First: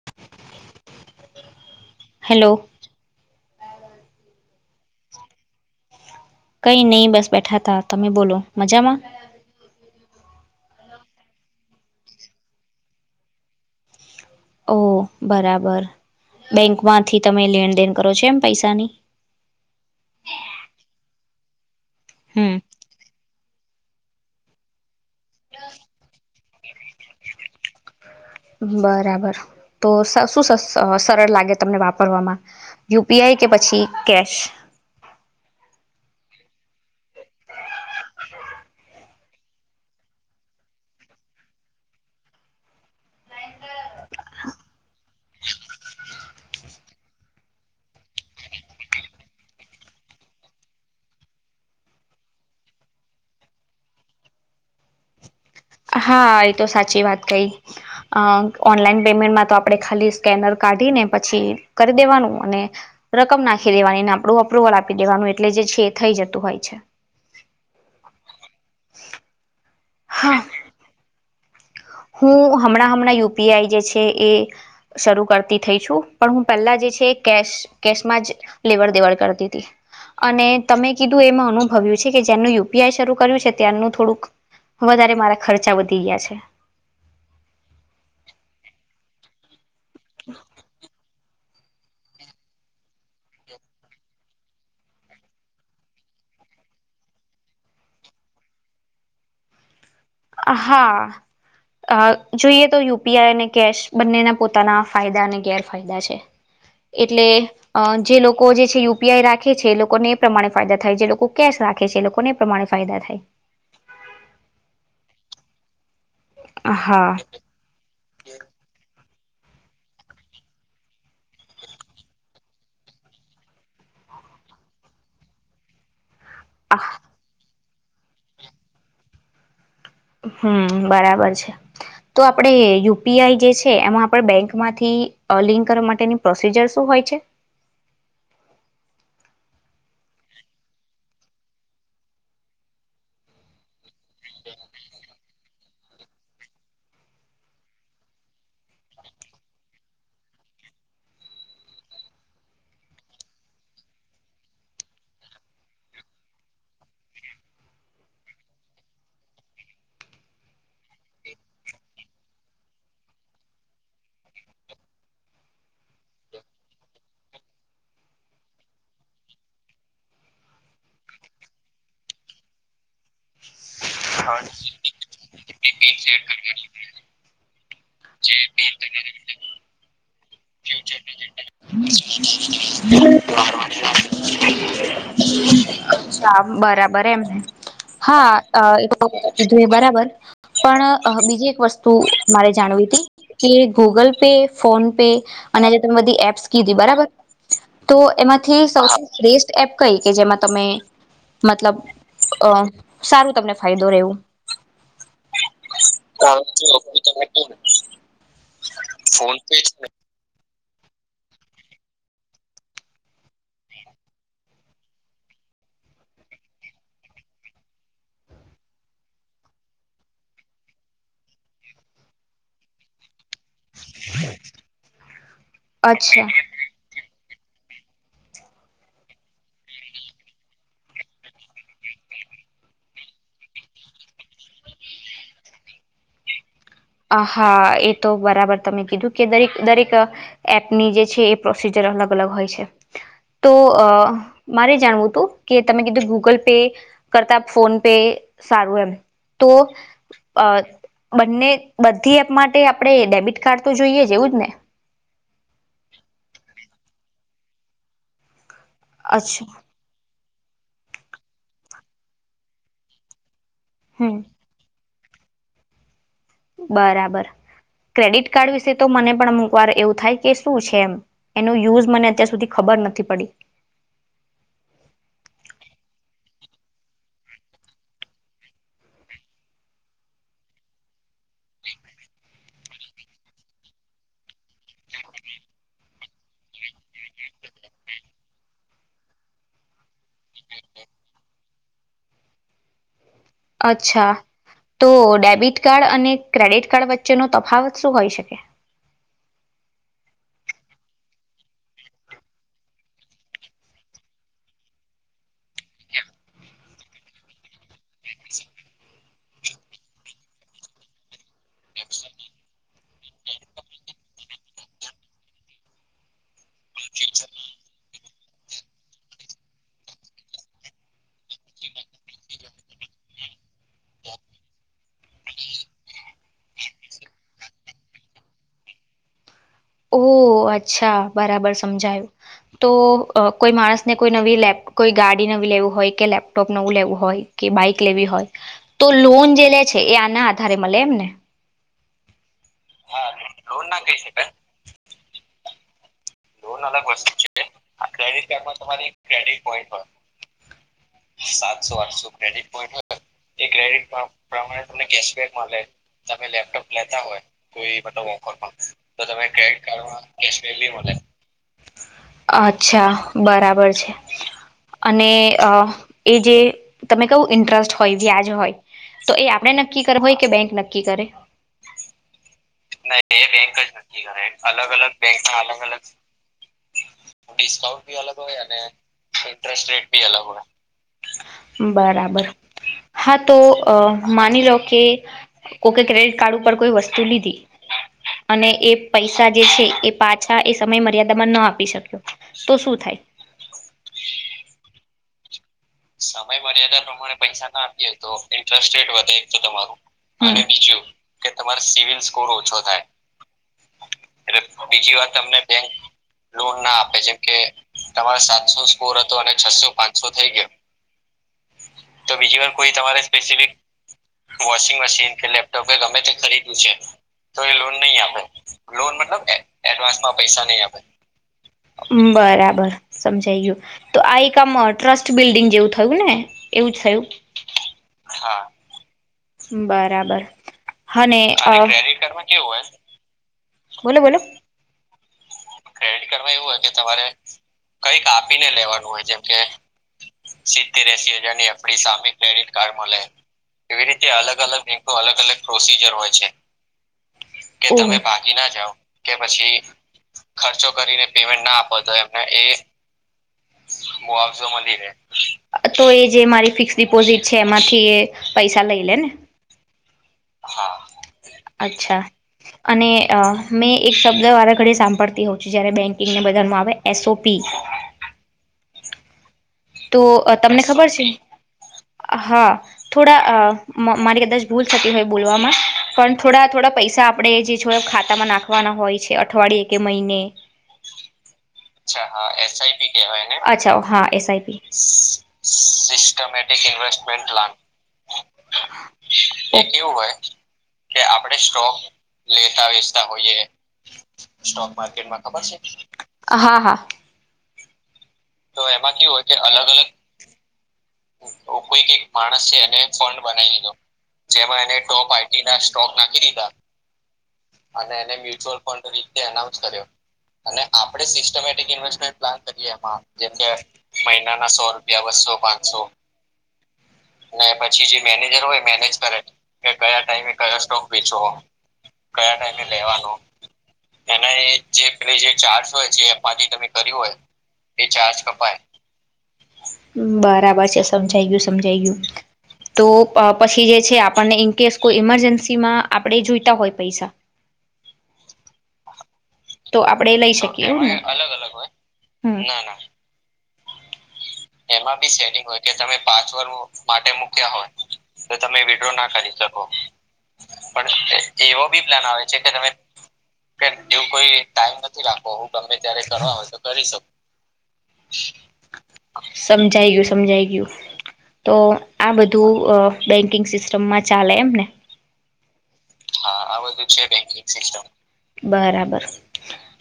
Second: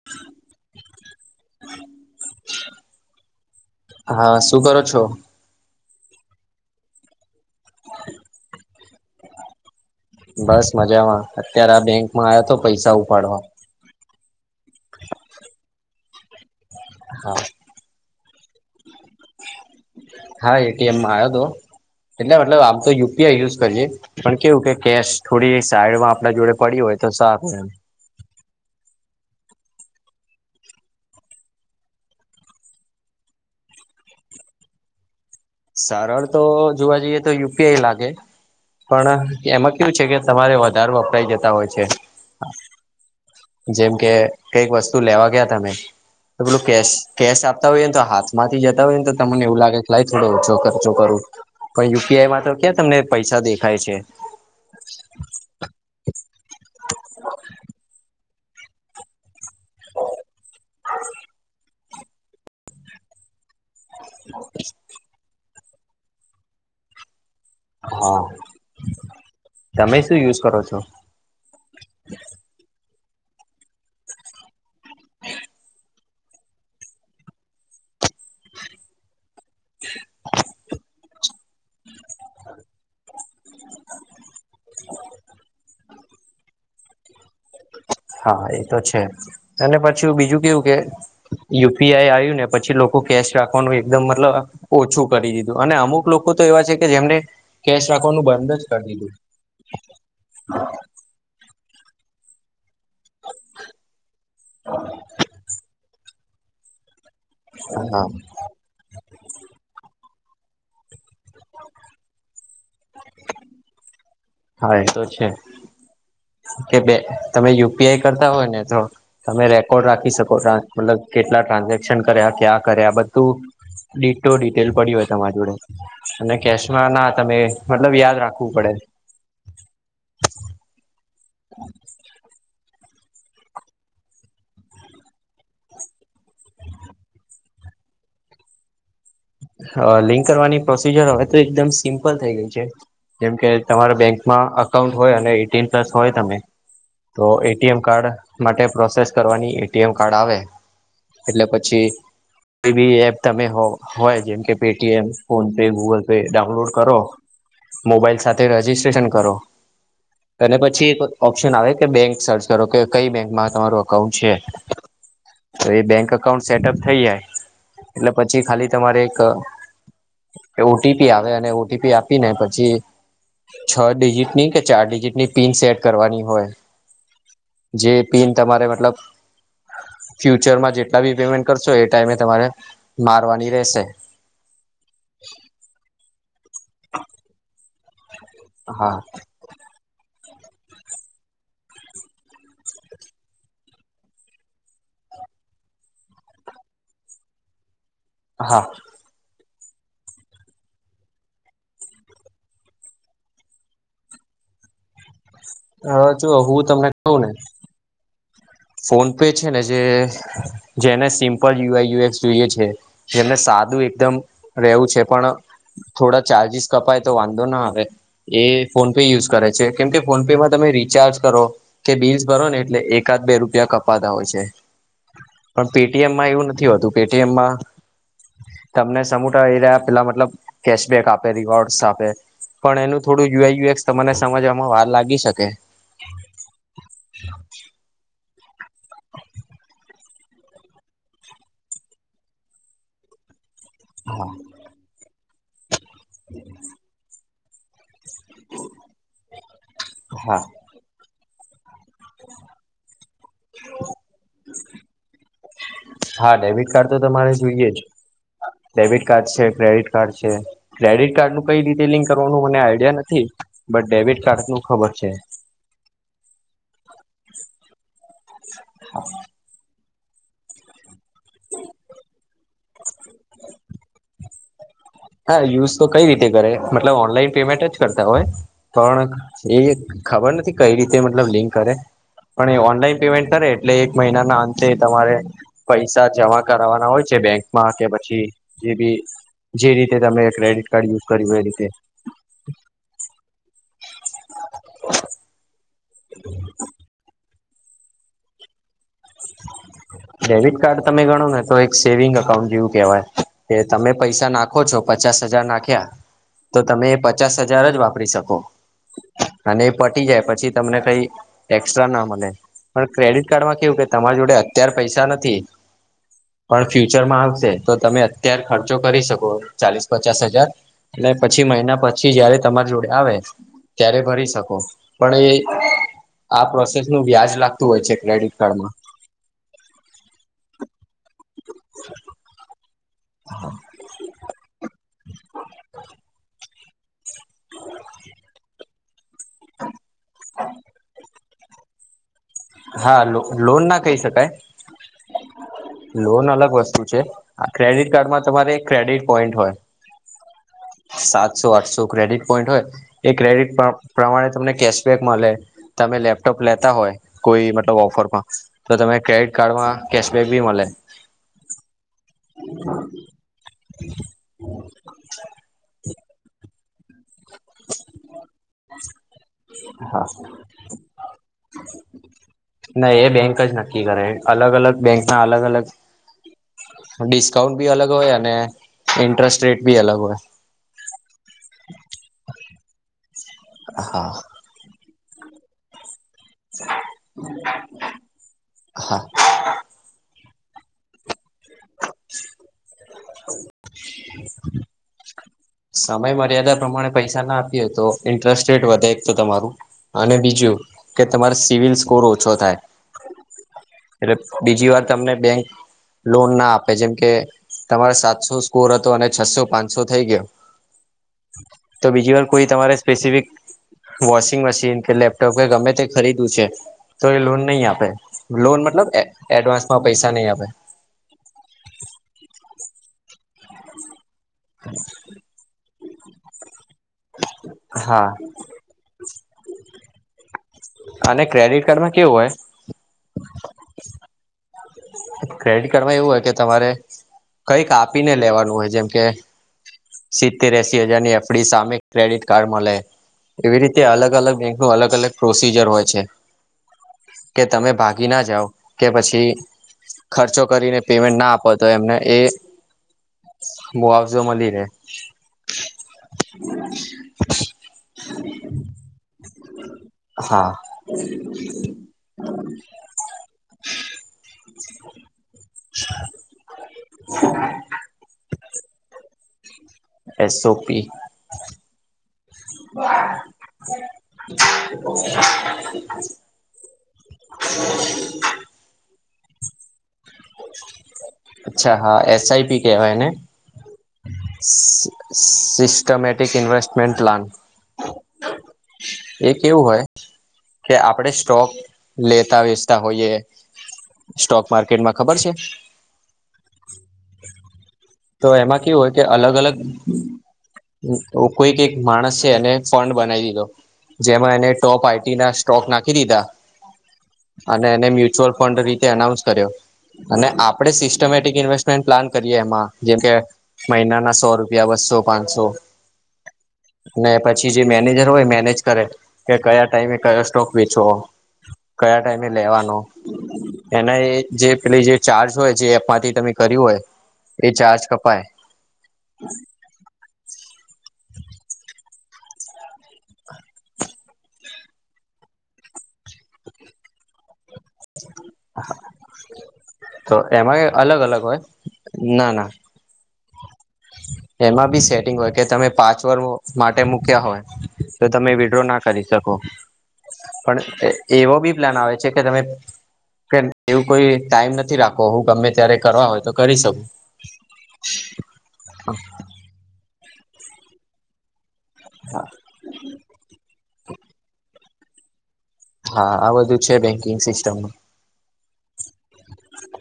[inaudible] Hello. હા શું કરો છો? કઈ નહી બસ બેઠા તા તમે બોલો મજામાં? બસ મજામાં અત્યારે આ બેંકમાં આય તો પૈસા ઉપાડવા ઓ બરાબર બેંકમાંથી હા તમે લેણદેન કરો છો એમ પૈસાની હા એટીએમમાં આયો તો એટલે હમ મતલબ આમ તો યુ પી યાય યુઝ કરીએ પણ કેવું કે કેશ થોડી સાઈડમાં આપણા જોડે પડી હોય તો સારું એમ બરાબર તો સ શું સ અ સરળ લાગે તમને વાપરવામાં યુ પી આઈ કે પછી કેશ સારળ તો જોવા જઈએ તો યુપીઆઈ લાગે પણ એમાં કેયુ છે, કે તમારે વધારે વપરાય જતા હોય છે. જેમ કે કઈક વસ્તુ લેવા ગયા તમે તો પેલું કેશ કેશ આપતા હોય ને તો હાથમાંથી જતા હોય ને તો તમને એવું લાગે થોડો ઓછો ખર્ચો કરું પણ યુપીઆઈમાં તો ક્યાં તમને પૈસા દેખાય છે. હા એ તો સાચી વાત કઈ અ ઓનલાઈન પેમેન્ટમાં તો આપણે ખાલી સ્કેનર કાઢીને પછી કરી દેવાનું અને રકમ નાખી દેવાની ને આપણું અપ્રુવલ આપી દેવાનું એટલે જે છે, એ થઈ જતું હોય છે. હા તમે શું હા યુઝ કરો છો? હું હમણા હમણા યુ પી આઈ જે છે, એ શરૂ કરતી થઈ છું પણ હું પહેલા જે છે, કેશ કેશમાં જ લેવડ દેવડ કરતી અને તમે કીધું એમાં અનુ ભવ્યું છે, કે જેનું યુ પી આઈ શરૂ કર્યું છે, ત્યાંનું થોડુંક વધારે મારા ખર્ચા વધી ગયા છે. હા એ તો છે, અને પછી બીજું કેવું કે યુ પી આઈ આયું ને પછી લોકો કેશ રાખવાનું એકદમ મતલબ ઓછું કરી દીધું અને અમુક લોકો તો એવા છે, કે જેમણે કેશ રાખવાનું બંધ જ કરી દીધું [inaudible] હા. અ જોઈએ તો યુ પી આઈ અને કેશ બંનેના પોતાના ફાયદા અને ગેરફાયદા છે. [inaudible] એટલે અ હા. જે લો કો જે છે યુપીઆઈ રાખે છે, એ લોકોને એ પ્રમાણે ફાયદા થાય જે લોકો કેશ રાખે છે, એ લોકોને એ પ્રમાણે ફાયદા થાય હા એ તો છે. કે બે હા તમે યુ પી આઈ કરતા હોય ને તો તમે રેકોર્ડ રાખી શકો મતલબ કેટલા ટ્રાન્ઝેક્શન કર્યા ક્યાં કર્યા બધું ડિટો ડિટેલ પડી હોય તમારી જોડે અને કેશમાં ના તમે મતલબ યાદ રાખવું પડે હમ બરાબર છે, તો આપડે યુ પી આઈ જે છે, એમાં આપણે બેંકમાંથી અ લિંક કરવા માટેની પ્રોસીજર શું હોય છે? હ લિંક કરવાની પ્રોસીજર હવે તો એકદમ સિમ્પલ થઈ ગઈ છે, જેમકે તમાર બેંકમાં અકાઉન્ટ હોય અને એટીન પ્લસ હોય તમે તો એટીએમ કાર્ડ માટે પ્રોસેસ કરવાની એ ટી એમ કાર્ડ આવે એટલે પછી કોઈ બી એપ તમે હો હોય જેમ કે Paytm PhonePe Google pay download કરો મોબાઈલ સાથે રજિસ્ટ્રેશન કરો અને પછી એક ઓપ્શન આવે કે બેંક સર્ચ કરો કે કઈ બેંકમાં તમારું અકાઉન્ટ છે. તો એ બેંક અકાઉન્ટ સેટઅપ થઈ જાય એટલે પછી ખાલી તમારે એક ઓટીપી આવે અને ઓટીપી આપી ને પછી છ ડિજિટ ની કે ચાર ડિજિટની પીન સેટ કરવાની હોય જે પીન તમારે મતલબ ફ્યુચરમાં જેટલા બી પેમેન્ટ કરશો એ ટાઈમે તમારે મારવાની રહેશે. બરાબર એમ હા હા જો બરાબર. પણ બીજી એક વસ્તુ મારે જાણવી હતી. કે ગૂગલ પે ફોન પે અને આજે તમે બધી એપ્સ કીધી બરાબર. તો હા એમાંથી સૌથી બેસ્ટ એપ કઈ કે જેમાં તમે મતલબ અ સારું તમને ફાયદો રહેવું. હા જો હું તમને કહું ને. ફોન પે છે ને જે જેને સિમ્પલ યુઆઈયુએસ જોઈએ છે જેમને સાદું એકદમ રહેવું છે પણ થોડા ચાર્જિસ કપાય તો વાંધો ના આવે એ ફોન પે યુઝ કરે છે કેમ કે ફોન પેમાં તમે રિચાર્જ કરો કે બિલ્સ ભરો ને એટલે એકાદ બે રૂપિયા કપાતા હોય છે પણ અચ્છા પેટીએમમાં એવું નથી હોતું પેટીએમમાં તમને સમૂ ટ રહ્યા પેલા મતલબ કેશબેક આપે રીવાોર્ડસ આપે પણ એનું થોડું યુએયુએક્સ તને સમજવામાં વાર લાગી શકે. આ હા એ તો બરાબર. તમે કીધું કે દરેક દરેક એપની જે છે એ પ્રોસીજર અલગ અલગ હોય છે. તો હા મારે જાણવું હતું કે તમે કીધું ગૂગલ પે કરતા ફોન પે સારું એમ તો હા અ બંને બધી એપ માટે આપડણે ડેબિટ કાર્ડ તો જોઈએ છે એવું જ ને? હા ડેબિટ કાર્ડ તો તમારે જોઈએ જ ડેબિટ કાર્ડ છે ક્રેડિટ ક્રેડિટ કાર્ડ છે ક્રેડિટ કાર્ડ નું કઈ રીતે લિંક કરવાનું મને આઈડિયા નથી. બટ ડેવિટ હમ કાર્ડ નું ખબર છે. બરાબર ક્રેડિટ કાર્ડ વિશે તો મને પણ વાર એવું થાય કે શું છે એમ એનો યુઝ મને અત્યાર સુધી ખબર નથી પડી. હા યુઝ તો કઈ રીતે કરે મતલબ ઓનલાઈન પેમેન્ટ જ કરતા હોય. પણ એ ખબર નથી કઈ રીતે મતલબ લિંક કરે. પણ એ ઓનલાઈન પેમેન્ટ કરે એટલે એક મહિનાના અંતે તમારે પૈસા જમા કરાવવાના હોય છે બેંકમાં કે પછી જે બી જે રી કે તમે ક્રેડિટ કાર્ડ યુઝ કર્યું એ રીતે. અચ્છા તો ડેબિટ કાર્ડ અને ક્રેડિટ કાર્ડ વચ્ચેનો તફાવત શું હોઈ શકે. ડેબિટ કાર્ડ તમે ગણો ને તો એક સેવિંગ એકકાઉન્ટ જેવું કેહેવાય. કે તમે પૈસા નાખો છો પચાસ હજાર નાખ્યા. તો તમે એ પચાસ હજાર જ વાપરી શકો. અને એ પટી જાય પછી તમને કઈ એક્સ્ટ્રા ના મળે પણ ક્રેડિટ કાર્ડ માં કેવું કે તમારી જોડે અત્યાર પૈસા નથી. પણ ફ્યુચરમાં આવશે તો તમે અત્યાર ખર્ચો કરી શકો ચાલીસ પચાસ હજાર એટ પછી મહિના પછી જયારે તમારી જોડે આવે. ત્યારે ભરી શકો, પણ એ આ પ્રોસેસ નું વ્યાજ લાગતું હોય છે. ક્રેડિટ કાર્ડમાં. ઓ અચ્છા બરાબર સમજાયું તો કોઈ માણસને કોઈ નવી લેપ કોઈ ગાડી નવી લેવું હોય કે લેપટોપ નવું લેવું હોય કે બાઈક લેવી હોય તો લોન જે લે છે એ આના આધારે મળે એમને? હા લોન ના કહી શકાય લોન અલગ વસ્તુ છે આ ક્રેડિટ કાર્ડમાં તમારે ક્રેડિટ પોઈન્ટ હોય. સાતસો સાત આઠસો ક્રેડિટ પોઈન્ટ હોય એ ક્રેડિટ પ્રમાણે તમને કેશબેક મળે તમે લેપટોપ લેતા હોય કોઈ મતલબ ઓફરમાં તો તમે ક્રેડિટ કાર્ડમાં કેશબેક બી મલે અચ્છા બરાબર છે અને અ એ જે તમે કવું ઇન્ટરેસ્ટ હોય વ્યાજ હોય તો એ આપણે નક્કી કર હા હોય કે બેંક નક્કી કરે? ના એ બેંક જ નથી કરે અલગ અલગ બેંકમાં અલગ અલગ ડીસ ડિસ્કાઉન્ટ ભી અલગ હોય અને ઇન્ટરેસ્ટ રેટ ભી અલગ હોય બરાબર હા તો અ હા માની લો કે ઓકે ક્રેડિટ કાર્ડ ઉપર કોઈ વસ્તુ લીધી અને એ હા પૈસા જે છે એ પાછા એ સમય મર્યાદામાં ન આપી શક્યો તો શું થાય? [inaudible] સમય મર્યાદા પ્રમાણે પૈસા ના આપીએ તો ઇન્ટરેસ્ટ રેટ વધે એક તો તમારું અને બીજું કે તમારો સિવિલ સ્કોર ઓછો થાય એટલે બીજી વાર તમને બેંક લોન ના આપે જેમ કે તમારો સાતસો સ્કોર હતો અને છસો પાંચસો થઈ ગયો તો બીજી વાર કોઈ તમારે સ્પેસિફિક વોશિંગ મશીન કે લેપટોપ કે ગમે તે ખરીદવું છે તો એ લોન નહીં આપે લોન મતલબ એડવાન્સ માં પૈસા નહીં આપે બરાબર સમજાઈ ગયું તો આ એક આમ ટ્રસ્ટ બિલ્ડિંગ જેવું થયું ને એવું થયું હા બરાબર હને અને અ ક્રેડિટ કાર્ડમાં કેવું હોય બોલો બોલો ક્રેડિટ કાર્ડમાં એવું હોય કે તમારે કઈક આપીને લેવાનું હોય જેમ કે સિત્તેર એસી હજારની એફડી સામે ક્રેડિટ કાર્ડ મલે એવી રીતે અલગ અલગ બેંક નું અલગ અલગ પ્રોસીજર હોય છે. કે તમે ભાગી ના જાવ કે પછી ખર્ચો કરીને પેમેન્ટ ના આપો તો એમને એ મુઆવજો મળી રે [inaudible] તો એ જે મારી ફિક્સ ડિપોઝિટ છે એમાંથી એ પૈસા લઈ લે ને હા અચ્છા અને મેં એક શબ્દ વા રા ઘડી સાંભળતી હો છુ જયારે બેંકિંગને બદલમાં આવે એસ ઓ પી તો તમને એસઓપી ખબર છે? હા થોડા અ મારી કદાચ ભૂલ થતી હોય બોલવામાં પણ થોડા થોડા પૈસા આપ પડે જે છ ખાતામાં નાખવાના હોય છે અઠવાડિયે કે મહિને, અચ્છા હા છા એસઆઈપી કહેવાય ને હા S I P systematic systematic plan investment લા એ કેવું હોય? કે આપડે સ્ટોક લેતા વેચતા હોઈએ સ્ટોક માર્કેટમાં ખબર છે? હા હા તો એમાં કેવું હોય કે અલગ અલગ કોઈક એક માણસ છે એને ફંડ બનાવી દીધો જેમાં એને ટોપ આઈ ટી ના સ્ટોક નાખી દીધા અને એને મ્યુચ્યુઅલ ફંડ રીતે એનાઉન્સ એના કર્યો અને આપડે આપણે સિસ્ટમેટિક ઇન્વેસ્ટમેન્ટ પ્લાન કરીએ એમાં જેમ કે મહિનાના સો રૂપિયા બસો પાંચસો ને પછી જે મેનેજર હોય મેનેજ કરે કે કયા ટાઈમે કયો સ્ટોક વેચવો કયા ટાઈમે લેવાનો એના એ જે પે જે ચાર્જ હોય જે એપમાંથી તમે જે તમે કર્યું હોય. એ ચાર્જ કપાય, બરાબર છે. સમજાઈ ગયું, સમજાઈ ગયું. તો પ પછી જે છે, આપણને ઇનકેસ કોઈ ઈમરજન્સી માં આપણે જોઈતા હોય પૈસા તો આપણે લઈ શકીએ એમાંયે એવું ને અલગ અલગ હોય ના હમ ના. [unintelligible] એમાં બી સેટિંગ હોય કે તમે પાંચ વર્ષો માટે મૂક્યા હોય, તો તમે વિડ્રો ના કરી શકો‌. પણ એ એવો બી પ્લાન આવે છે કે તમે કેમ એવું કોઈ ટાઈમ નથી રાખવો, હું ગમે ત્યારે કરવા હોય તો કરી શકું. [unintelligible] [unintelligible] સમજાઈ ગયું, સમજાઈ ગયું. તો આ બધું અ બેન્કિંગ સિસ્ટમમાં ચાલે એમ ને. હા આ બધું છે બેન્કિંગ સિસ્ટમમાં સિસ્ટમ બરાબર.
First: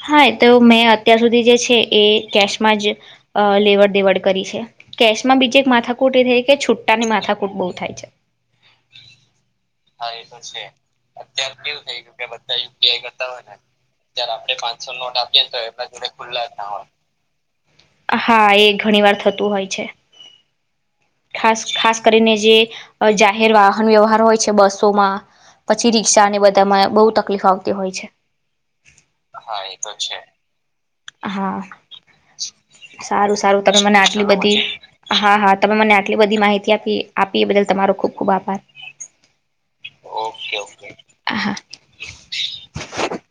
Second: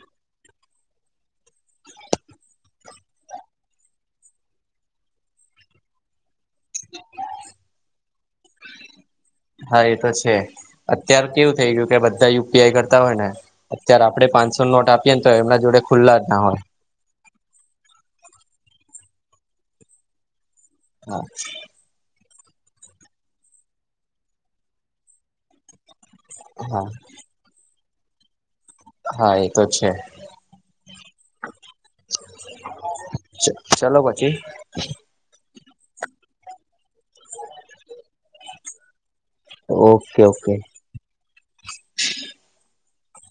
હા, તો મેં અત્યાર સુધી જે છે એ કેશમાં જ અ લેવડ-દેવડ કરી છે કેશમાં, બીજે એક માથાકૂટ એ જ એક‌. કે છુટ્ટાની માથાકૂટ બહુ થાય છે.. હા, એ તો છે. અત્યારે કેવું થઈ ગયું કે, બધા યુપીઆઈ કરતા હોય ને, અત્યારે આપડે પાંચસો નોટ આપીએને તો એમના જોડે ખુલ્લા જ ના હોય. હા, એ ઘણી વાર થતું હોય છે. હા. ખાસ ખાસ કરીને, જે એ જાહેર વાહન વ્યવહાર હોય છે, બસોમાં પછી રિક્ષા ને હા બધામાં બહુ તકલીફ આવતી હોય છે. હા, એ તો છે. હા, સારું સારું. તમે ચલો મને આટલી પછી બધી હા હા, તમે મને આટલી બધી માહિતી આપી આપી, એ બદલ તમારો ખુબ ખૂબ આભાર. Okay, okay. આહા. [unintelligible]